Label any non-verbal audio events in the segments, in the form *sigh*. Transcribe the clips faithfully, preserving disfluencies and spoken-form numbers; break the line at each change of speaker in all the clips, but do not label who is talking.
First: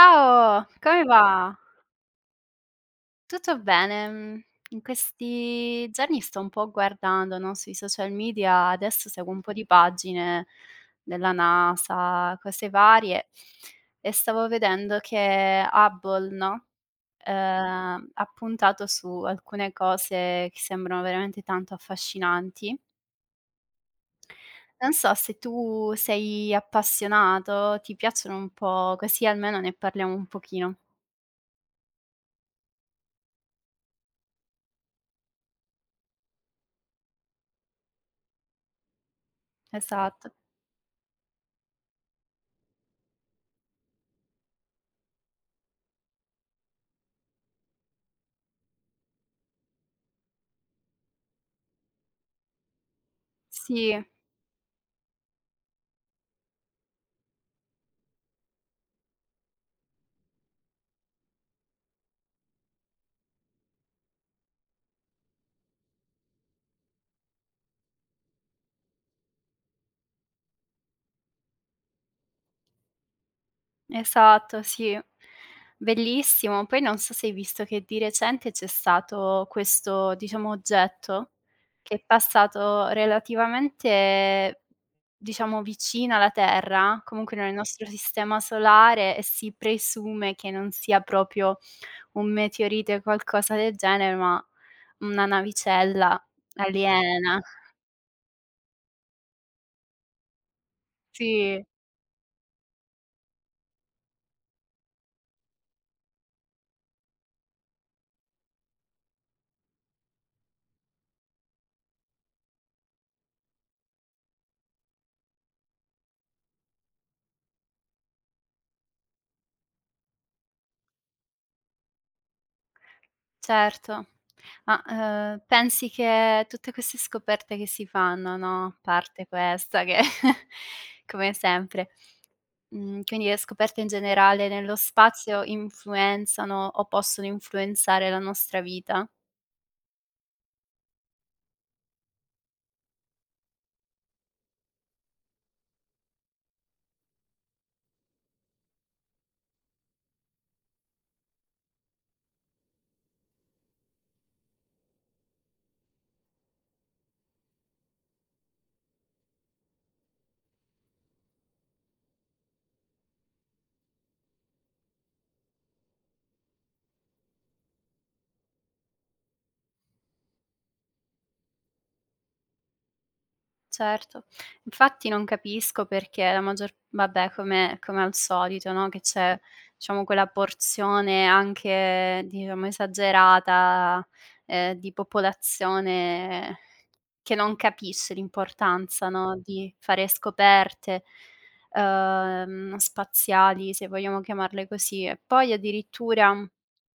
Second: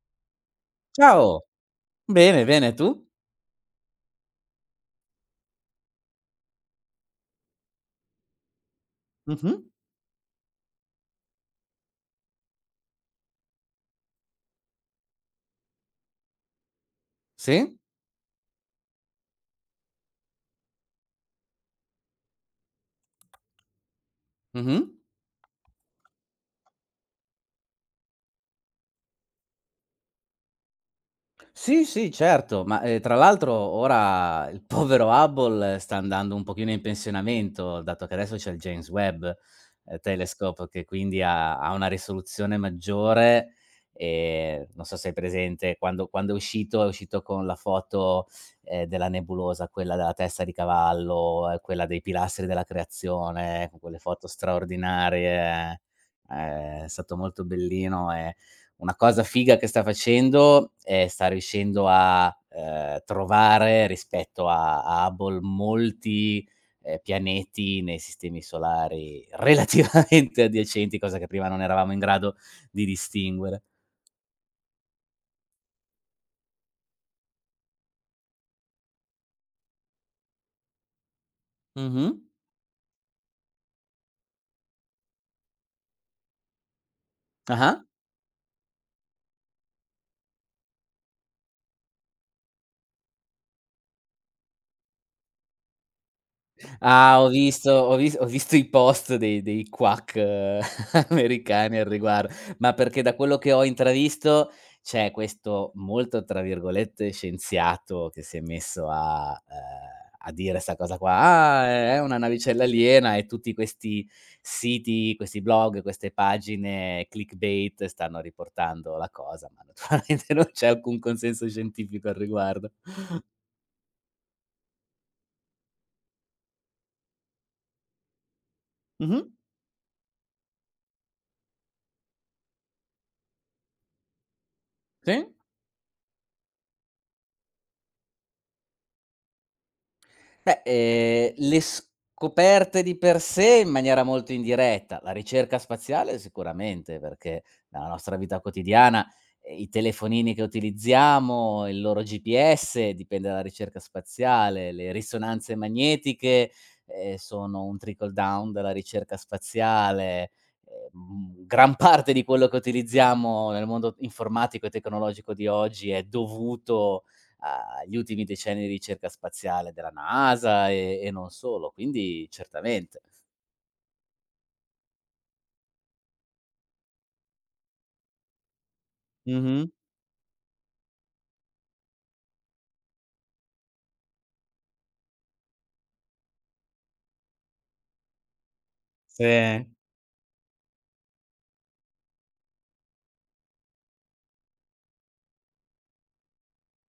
Ciao, come
Ciao,
va?
bene, bene, tu?
Tutto bene. mhmm, In questi giorni sto un po' guardando, no, sui social media, adesso seguo un po'
Mh-mh.
di pagine della NASA, cose varie, e stavo vedendo che Hubble, no,
Sì,
ehm, ha puntato su alcune cose che sembrano veramente tanto affascinanti.
mh-mh.
Non so se tu sei appassionato, ti piacciono un po', così almeno ne parliamo un pochino.
Sì, sì, certo, ma, ehm, tra l'altro ora il povero Hubble eh, sta andando un pochino in pensionamento, dato che adesso c'è il James Webb, ehm,
Esatto.
Telescope, che quindi ha ha una risoluzione maggiore, ehm, non so se hai presente quando quando è uscito, è uscito con la foto, ehm, della nebulosa, quella della testa di cavallo, e quella dei pilastri della creazione, con quelle
Sì.
foto straordinarie, ehm, è stato molto bellino e una cosa figa che sta facendo è sta riuscendo a, ehm, trovare rispetto a a Hubble molti, ehm, pianeti nei sistemi solari relativamente *laughs* adiacenti, cosa che prima non eravamo in grado di distinguere.
Esatto, sì. Bellissimo. Poi non so se hai visto che di recente c'è stato questo, diciamo, oggetto che è
Mh-mh.
passato relativamente, diciamo, vicino alla Terra, comunque nel
Ah-ah.
nostro sistema solare e si presume che non sia proprio un meteorite o qualcosa del genere, ma una navicella
Ah, ho
aliena.
visto ho vis ho visto i post dei dei quack eh, *laughs*
Sì.
americani al riguardo, ma perché da quello che ho intravisto, c'è questo molto, tra virgolette, "scienziato" che si è messo a ehm, a dire 'sta cosa qua: "Ah, è una navicella aliena" e tutti questi siti, questi blog, queste pagine clickbait stanno riportando la cosa, ma naturalmente *laughs* non c'è alcun consenso scientifico al riguardo. *laughs*
Certo. Ma, ehm, pensi che tutte queste scoperte che si fanno, no, a
Mh-mh.
parte questa che *laughs* come sempre, mhmm, quindi le scoperte in generale nello
Sì.
spazio influenzano o possono influenzare la nostra vita?
Beh, ehm, le scoperte di per sé in maniera molto indiretta, la ricerca spaziale sicuramente, perché nella nostra vita quotidiana, ehm, i telefonini che utilizziamo, il loro G P S dipende dalla ricerca spaziale, le risonanze magnetiche, ehm, sono un trickle down dalla ricerca spaziale, ehm, gran parte di quello che utilizziamo nel mondo informatico e tecnologico di oggi è dovuto uhm, gli ultimi decenni di ricerca spaziale della NASA e e non solo, quindi certamente.
Certo. Infatti non capisco perché la maggior vabbè come come al solito, no, che c'è
Mh-mh.
diciamo quella porzione anche diciamo esagerata, ehm, di popolazione che non capisce l'importanza, no,
Sì.
di fare scoperte, uhm, spaziali, se vogliamo chiamarle così. E poi addirittura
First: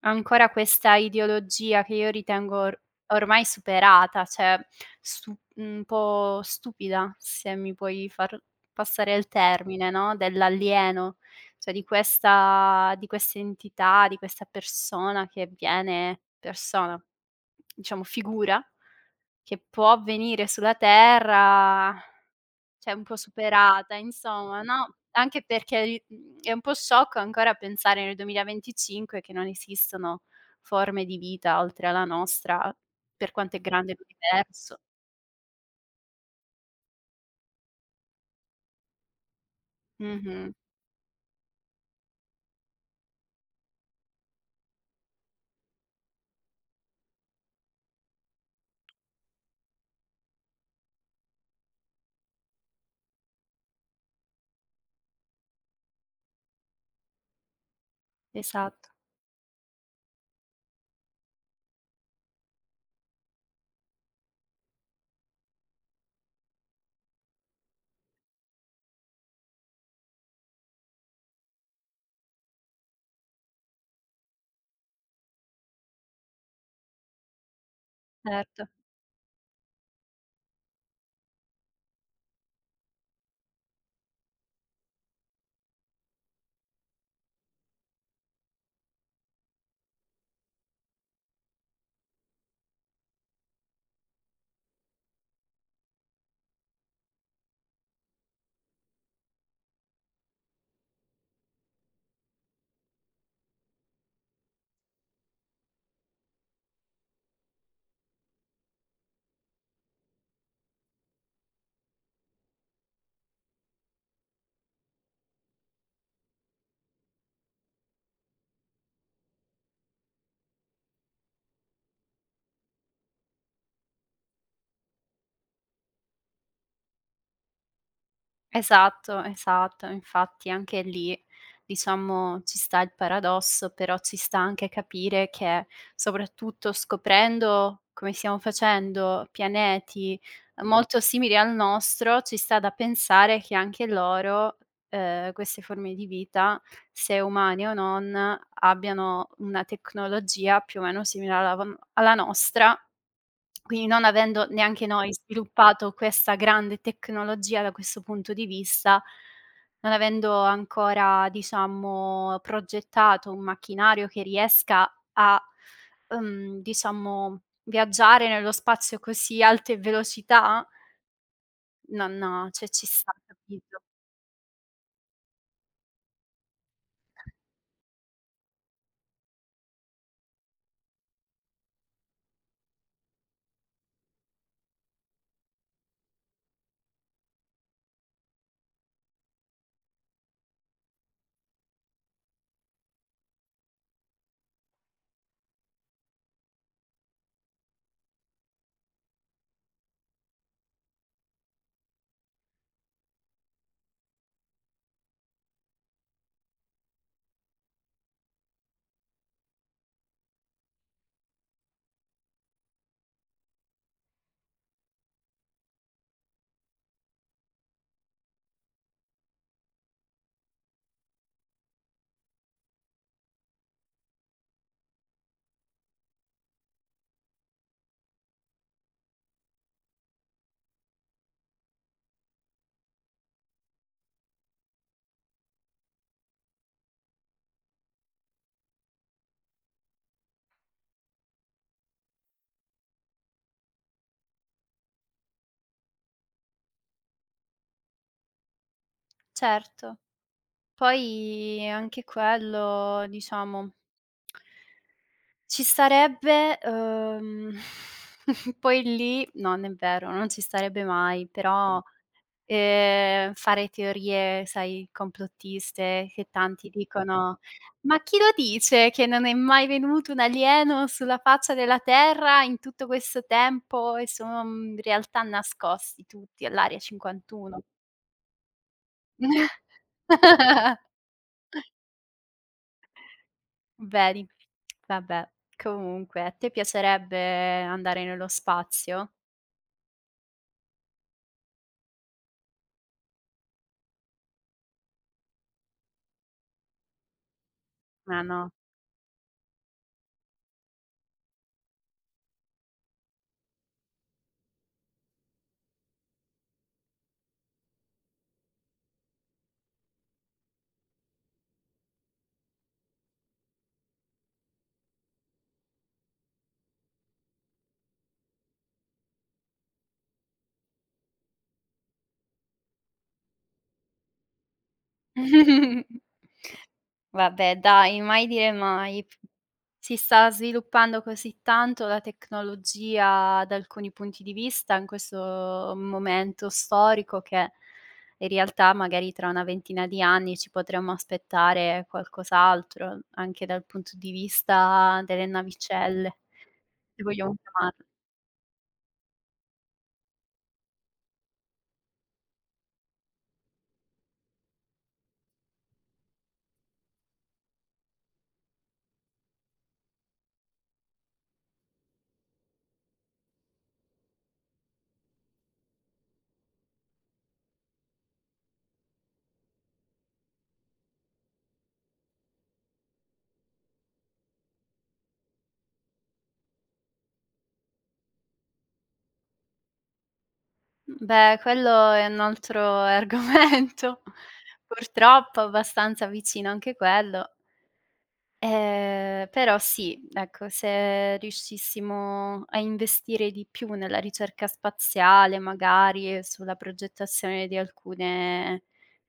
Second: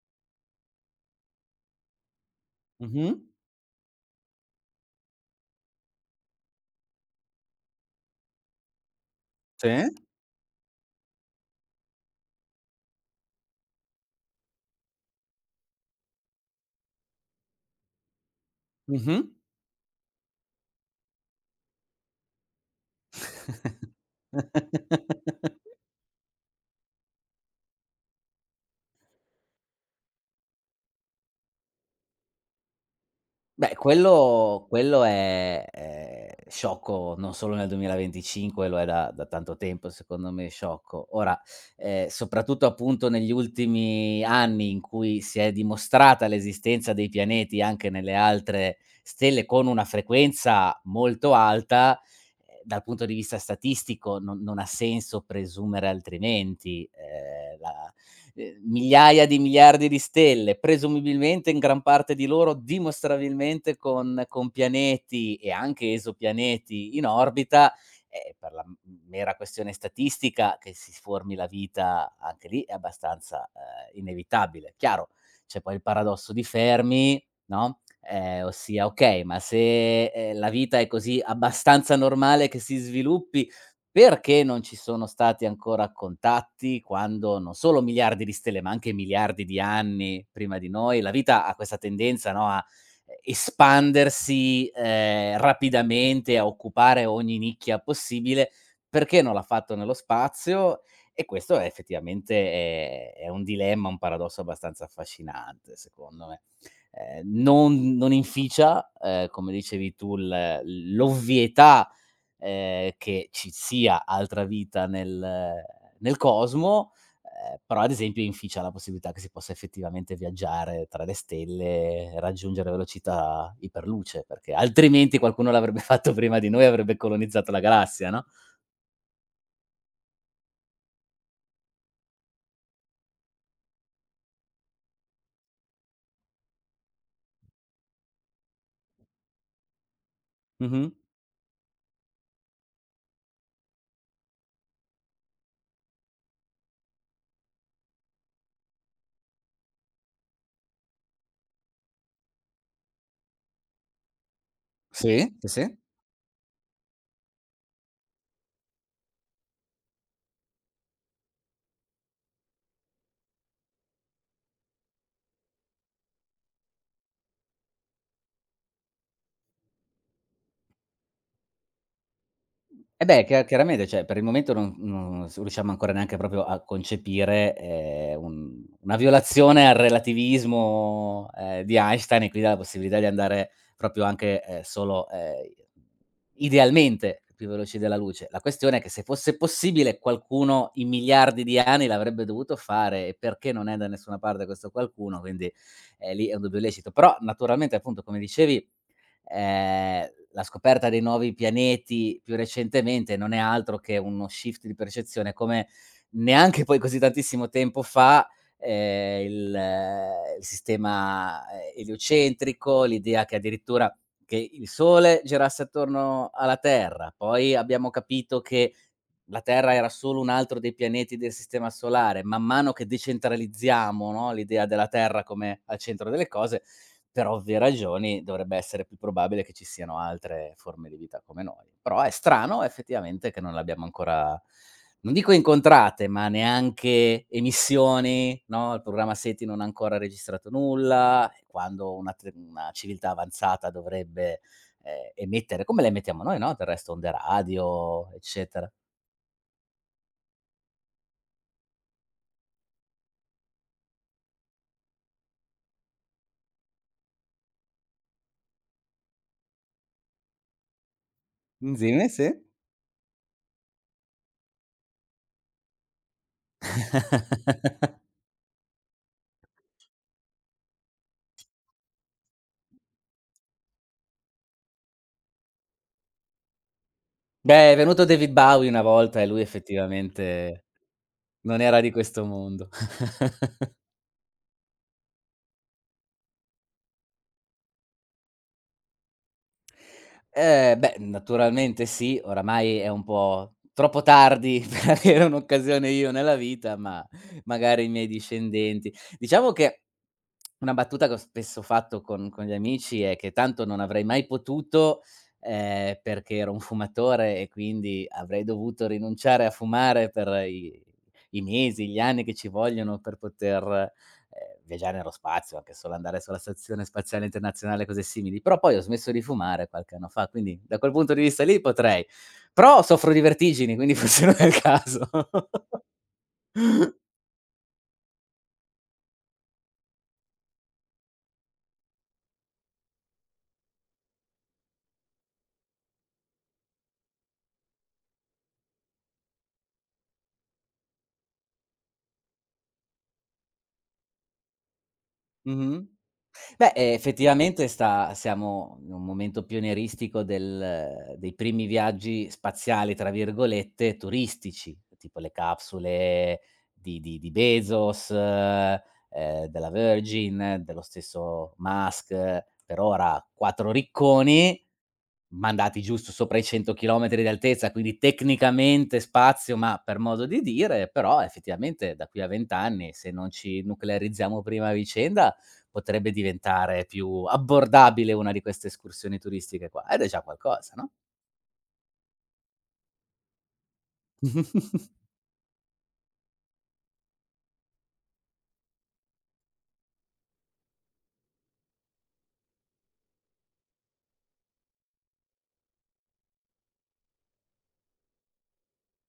ancora questa ideologia che io ritengo or
Mh-mh.
ormai superata, cioè stu un po' stupida, se mi puoi far passare il
Sì.
termine, no, dell'alieno, cioè di questa di questa entità, di questa persona che viene persona, diciamo figura
Mh-mh.
che può avvenire sulla terra, cioè un po' superata, insomma, no, anche
*laughs*
perché, mhmm, è un po' sciocco ancora pensare nel duemilaventicinque che non esistono forme di vita oltre alla nostra, per quanto è
Beh,
grande
quello
l'universo.
quello è è sciocco, non solo nel duemilaventicinque, lo è da da tanto tempo secondo me
Mh-mh.
sciocco. Ora, ehm, soprattutto appunto negli ultimi anni in cui si è dimostrata l'esistenza dei pianeti anche nelle altre stelle con una frequenza molto alta, ehm, dal punto di vista statistico non non ha senso presumere altrimenti. Ehm, la ehm,
Esatto,
migliaia di miliardi di stelle, presumibilmente in gran parte di loro dimostrabilmente con con pianeti e anche esopianeti in orbita, eh, per la m mera questione statistica che si formi la vita anche lì è abbastanza, ehm, inevitabile. Chiaro, c'è poi il paradosso di Fermi, no, ehm,
certo.
ossia: okay, ma se, ehm, la vita è così abbastanza normale che si sviluppi, perché non ci sono stati ancora contatti quando non solo miliardi di stelle, ma anche miliardi di anni prima di noi, la vita ha questa tendenza, no, a eh, espandersi, ehm, rapidamente, a occupare ogni nicchia possibile, perché non l'ha fatto nello spazio? E questo è effettivamente è è un dilemma, un paradosso abbastanza affascinante, secondo me ehm, non non inficia, ehm, come dicevi tu, l l'ovvietà, ehm, che ci sia altra vita nel nel cosmo, ehm, però ad esempio inficia la possibilità che si possa effettivamente viaggiare tra le stelle e raggiungere velocità iperluce, perché altrimenti qualcuno l'avrebbe *laughs* fatto prima di noi, avrebbe colonizzato la galassia, no.
Esatto, esatto. Infatti anche lì, diciamo, ci sta il paradosso, però ci sta anche capire che, soprattutto scoprendo come stiamo facendo pianeti. Mh.
Mh-mh.
Molto simili al nostro, ci sta da pensare che anche loro, ehm, queste forme di vita, se umane o non, abbiano una tecnologia più o meno simile alla von alla nostra quindi non avendo neanche noi
Sì, sì, sì.
sviluppato questa grande tecnologia da questo punto di vista, non avendo ancora diciamo progettato un macchinario che riesca a, uhm, diciamo viaggiare nello spazio a così alte velocità, non cioè ci
Eh
sta,
beh, chia
capito?
chiaramente, cioè per il momento non non s riusciamo ancora neanche proprio a concepire, ehm, un una violazione al relativismo, ehm, di Einstein e quindi alla possibilità di andare proprio anche, ehm, solo, ehm, idealmente più veloci della luce. La questione è che se fosse possibile qualcuno in miliardi di anni l'avrebbe dovuto fare e perché non è da nessuna parte questo qualcuno, quindi, ehm, lì è un dubbio lecito. Però naturalmente, appunto, come dicevi ehm, la scoperta dei nuovi pianeti più recentemente non è altro che uno shift di percezione, come neanche poi così tantissimo tempo fa, ehm, il eh, il sistema, ehm, eliocentrico, l'idea che addirittura che il Sole girasse attorno alla Terra, poi abbiamo capito che la Terra era solo un altro dei pianeti del sistema solare. Man mano che decentralizziamo, no, l'idea della Terra come al centro delle cose, per ovvie ragioni dovrebbe essere più probabile che ci siano altre forme di vita come noi. Però è strano effettivamente che non l'abbiamo ancora non dico incontrate, ma neanche emissioni, no, il programma SETI non ha ancora registrato nulla, e quando una te una civiltà avanzata dovrebbe, ehm, emettere come le emettiamo noi, no, del resto onde radio, eccetera.
Certo. Poi anche quello diciamo ci starebbe, uhm, *laughs* poi lì no, non è vero, non ci starebbe mai, però,
Dimmi, sì.
ehm, fare teorie, sai, complottiste che tanti dicono: "Ma chi lo dice che non è mai venuto un alieno sulla faccia della terra in tutto questo tempo e sono, mhmm, in realtà nascosti tutti all'area cinquantuno?"
Beh, è venuto David Bowie una volta e lui effettivamente
*laughs*
non era di questo mondo. *laughs*
Vedi, vabbè. Comunque, a te piacerebbe andare nello spazio?
Ehm, beh, naturalmente sì, oramai è un po' troppo tardi *laughs* per avere un'occasione io nella vita, ma magari i miei
Ma no.
discendenti. Diciamo che una battuta che ho spesso fatto con con gli amici è che tanto non avrei mai potuto, ehm, perché ero un fumatore e quindi avrei dovuto rinunciare a fumare per i i mesi, gli anni che ci vogliono per poter ehm, viaggiare nello spazio, anche solo andare sulla Stazione Spaziale Internazionale, cose simili. Però poi ho smesso di fumare qualche anno fa, quindi da quel punto di vista lì potrei. Però soffro di vertigini, quindi *laughs* forse non è il caso. *laughs*
*laughs* Vabbè dai, mai dire mai. Si sta sviluppando così tanto la tecnologia da alcuni punti di vista in questo momento storico che in realtà magari tra una ventina di anni ci potremmo aspettare qualcos'altro, anche dal punto di vista delle
Mh-mh.
navicelle,
Beh, ehm,
se vogliamo
effettivamente
chiamarle.
sta siamo in un momento pionieristico del dei primi viaggi "spaziali" tra virgolette, turistici, tipo le capsule di di di Bezos, ehm, della Virgin, dello stesso Musk, per ora quattro ricconi, mandati giusto sopra i cento chilometri di altezza, quindi tecnicamente spazio, ma per modo di dire, però effettivamente da qui a venti anni, se non ci nuclearizziamo prima a vicenda, potrebbe diventare più abbordabile una di queste escursioni turistiche qua, ed è già qualcosa, no?
Beh, quello è un altro *laughs* argomento,
*laughs*
purtroppo abbastanza vicino anche quello. Ehm, però sì, ecco, se riuscissimo a investire di più nella ricerca spaziale magari e sulla progettazione di alcune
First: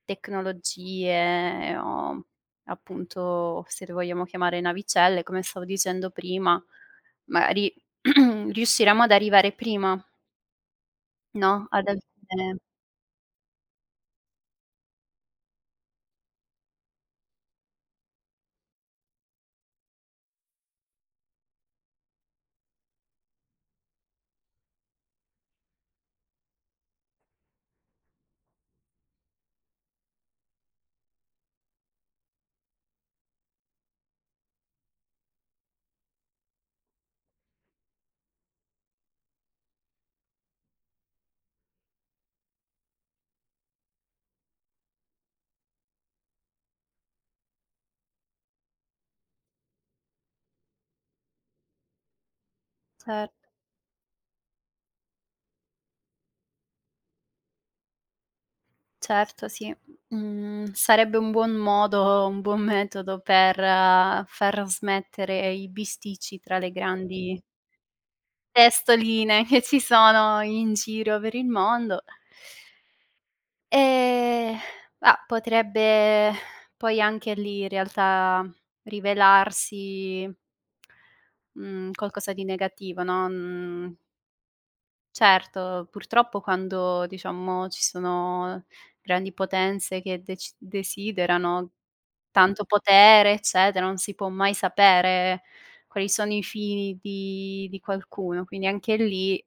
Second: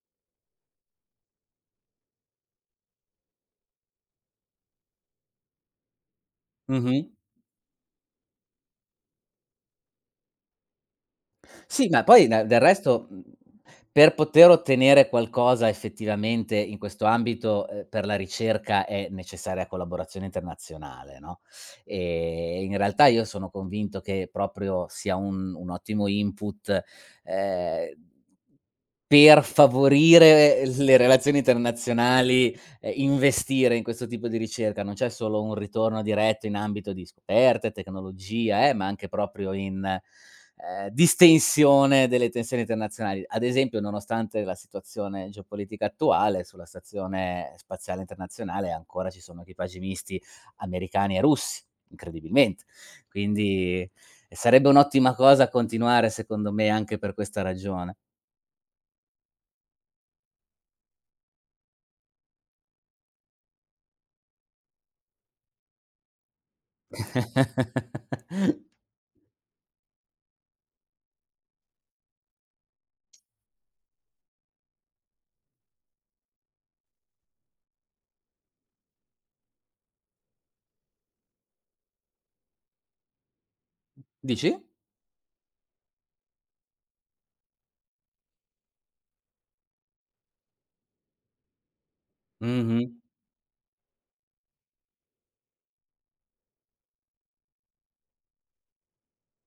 tecnologie o appunto, se le vogliamo chiamare navicelle, come stavo dicendo prima,
Mh-mh.
magari *clears throat* riusciremo ad arrivare prima, no, ad
Sì, ma poi de
alcune
del resto, mhmm, per poter ottenere qualcosa effettivamente in questo ambito, ehm, per la ricerca è necessaria collaborazione internazionale, no, ehm, in realtà io sono convinto che proprio sia un un ottimo input, ehm, per favorire le relazioni internazionali ehm, investire in questo tipo di ricerca. Non c'è solo un ritorno diretto in ambito di scoperte, tecnologia, eh, ma anche proprio in, ehm, distensione delle tensioni internazionali. Ad esempio, nonostante la situazione geopolitica attuale, sulla stazione spaziale internazionale ancora ci sono equipaggi misti americani e russi, incredibilmente.
cer.
Quindi eh, sarebbe un'ottima cosa continuare, secondo me, anche per questa ragione.
Certo, sì. Mhmm, sarebbe un buon modo, un buon metodo per eh, far smettere i bisticci tra le grandi
*laughs*
testoline che ci sono in giro per il mondo. Ehm, ah, potrebbe poi anche lì in realtà rivelarsi, mhmm, qualcosa di negativo, no, mhmm.
Dici?
Certo, purtroppo quando diciamo ci sono grandi potenze che dec desiderano tanto
Mh-mh.
potere, eccetera, non si può mai sapere quali sono i fini di di qualcuno, quindi anche lì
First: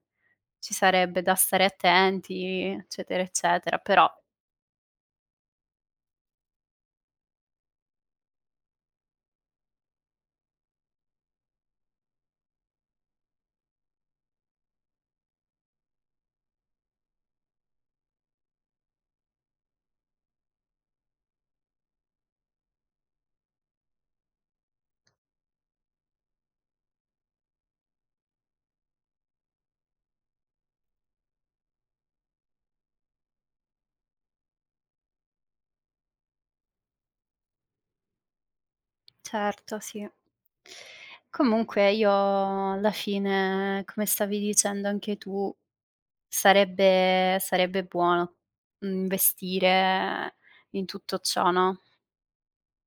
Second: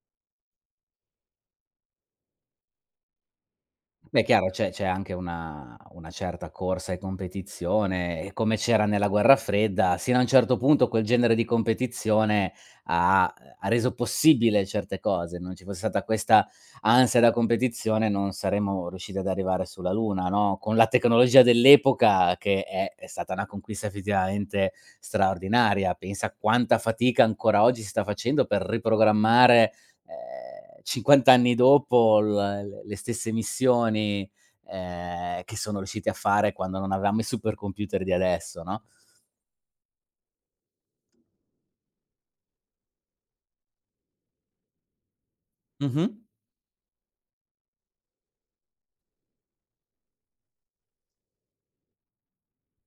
ci sarebbe da stare attenti, eccetera, eccetera, però
Beh, chiaro, c'è c'è anche una una certa corsa e competizione e come c'era nella guerra fredda, sino a un certo punto quel genere di competizione ha ehm, ha reso possibile certe cose. Non ci fosse stata questa ansia da competizione non saremmo riusciti ad arrivare sulla Luna, no, con la tecnologia dell'epoca che è è stata una conquista effettivamente straordinaria. Pensa a quanta fatica ancora oggi si sta facendo per riprogrammare ehm, cinquanta anni dopo l le stesse missioni, ehm, che sono riusciti a fare quando non avevamo i supercomputer di adesso, no?
certo, sì. Comunque io alla fine, come stavi dicendo anche tu,
Mh-mh.
Sarebbe sarebbe buono, mhmm, investire in tutto ciò, no,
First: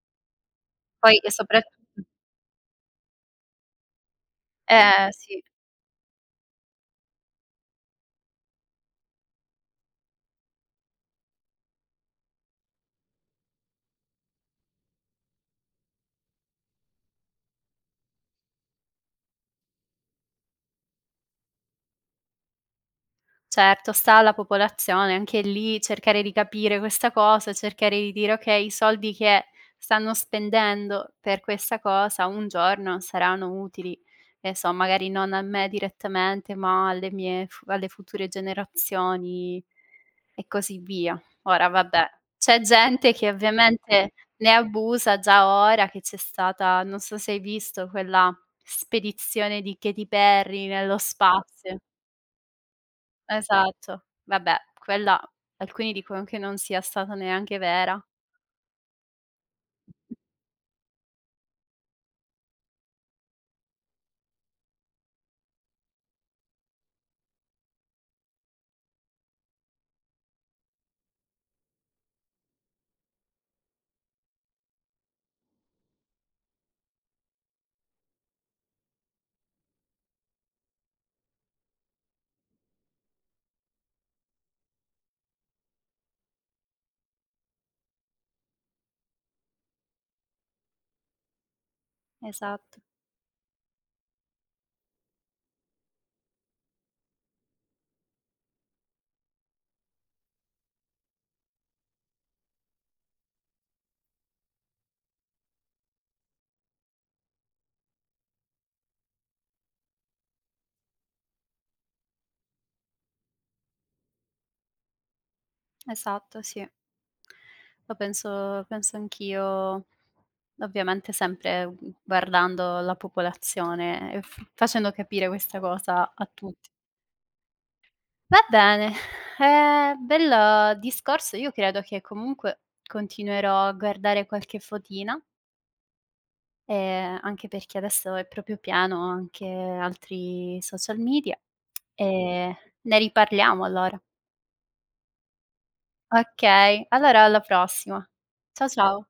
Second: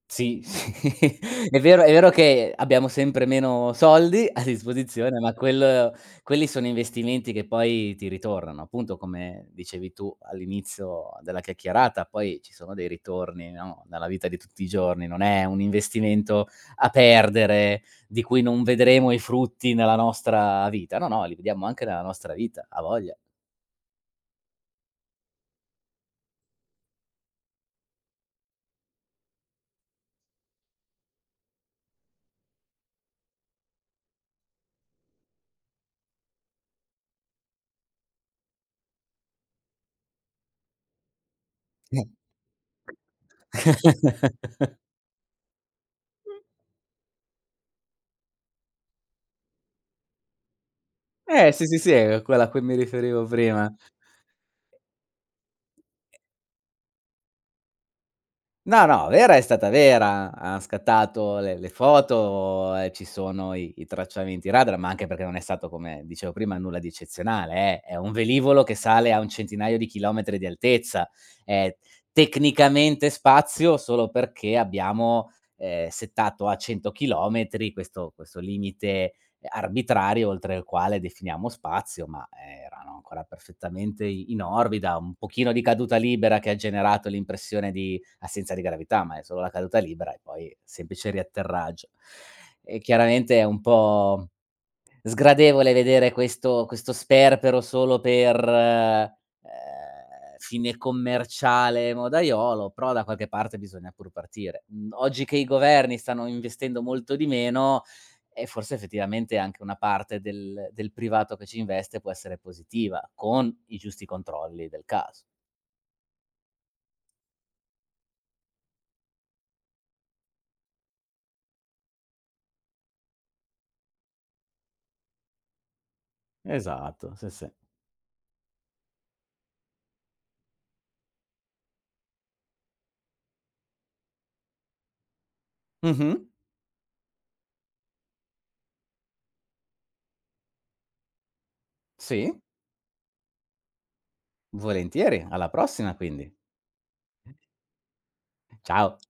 Sì, sì.
poi
*laughs*
e
È
soprat
vero è vero che abbiamo sempre meno soldi a
eh,
disposizione, ma
sì.
quello quelli sono investimenti che poi ti ritornano. Appunto, come dicevi tu all'inizio della chiacchierata, poi ci sono dei ritorni, no, nella vita di tutti i giorni. Non è un investimento a perdere, di cui non vedremo i frutti nella nostra vita. No, no, li vediamo anche nella nostra vita, a voglia.
Certo, sta alla popolazione anche lì cercare di capire questa cosa, cercare di dire: "Okay, i soldi che stanno spendendo per questa cosa un giorno saranno utili, che so, magari non a me direttamente, ma alle mie fu alle future generazioni" e così via. Ora vabbè, c'è gente che ovviamente ne
*laughs*
abusa già ora che c'è stata non so se hai visto quella spedizione di Katy Perry nello
Eh. Eh, sì,
spazio.
sì, sì, è quella a cui mi riferivo prima.
Esatto. Vabbè, quella alcuni dicono che non sia stata neanche vera.
No, no, Vera è stata Vera, ha scattato le le foto e ci sono i i tracciamenti radar, ma anche perché non è stato, come dicevo prima, nulla di eccezionale, eh. È un velivolo che sale a un centinaio di chilometri di altezza. È tecnicamente spazio solo perché abbiamo, ehm, settato a cento chilometri questo questo limite arbitrario oltre il quale definiamo spazio, ma eh, erano ancora perfettamente i in orbita, un pochino di caduta libera che ha generato l'impressione di assenza di gravità, ma è solo la caduta libera e poi semplice riatterraggio. E
Esatto,
chiaramente è un po' sgradevole vedere questo questo sperpero solo per, ehm, fine commerciale modaiolo, però da qualche parte bisogna pur partire. Mhmm, Oggi che i governi stanno investendo molto di meno, eh, forse effettivamente anche una parte del del privato che ci investe può essere positiva, con i giusti controlli del caso.
esatto, sì. Lo penso penso anch'io, ovviamente sempre, mhmm, guardando la popolazione e f facendo capire questa cosa a tutti.
Esatto, sì, sì.
Va bene, ehm, bel discorso. Io credo che comunque continuerò a guardare qualche fotina.
Mh-mh,
Ehm, anche perché adesso è proprio pieno anche altri social media,
sì.
e ne riparliamo allora.
Volentieri, alla prossima quindi.
Okay, allora alla prossima. Ciao,
Ciao.
ciao.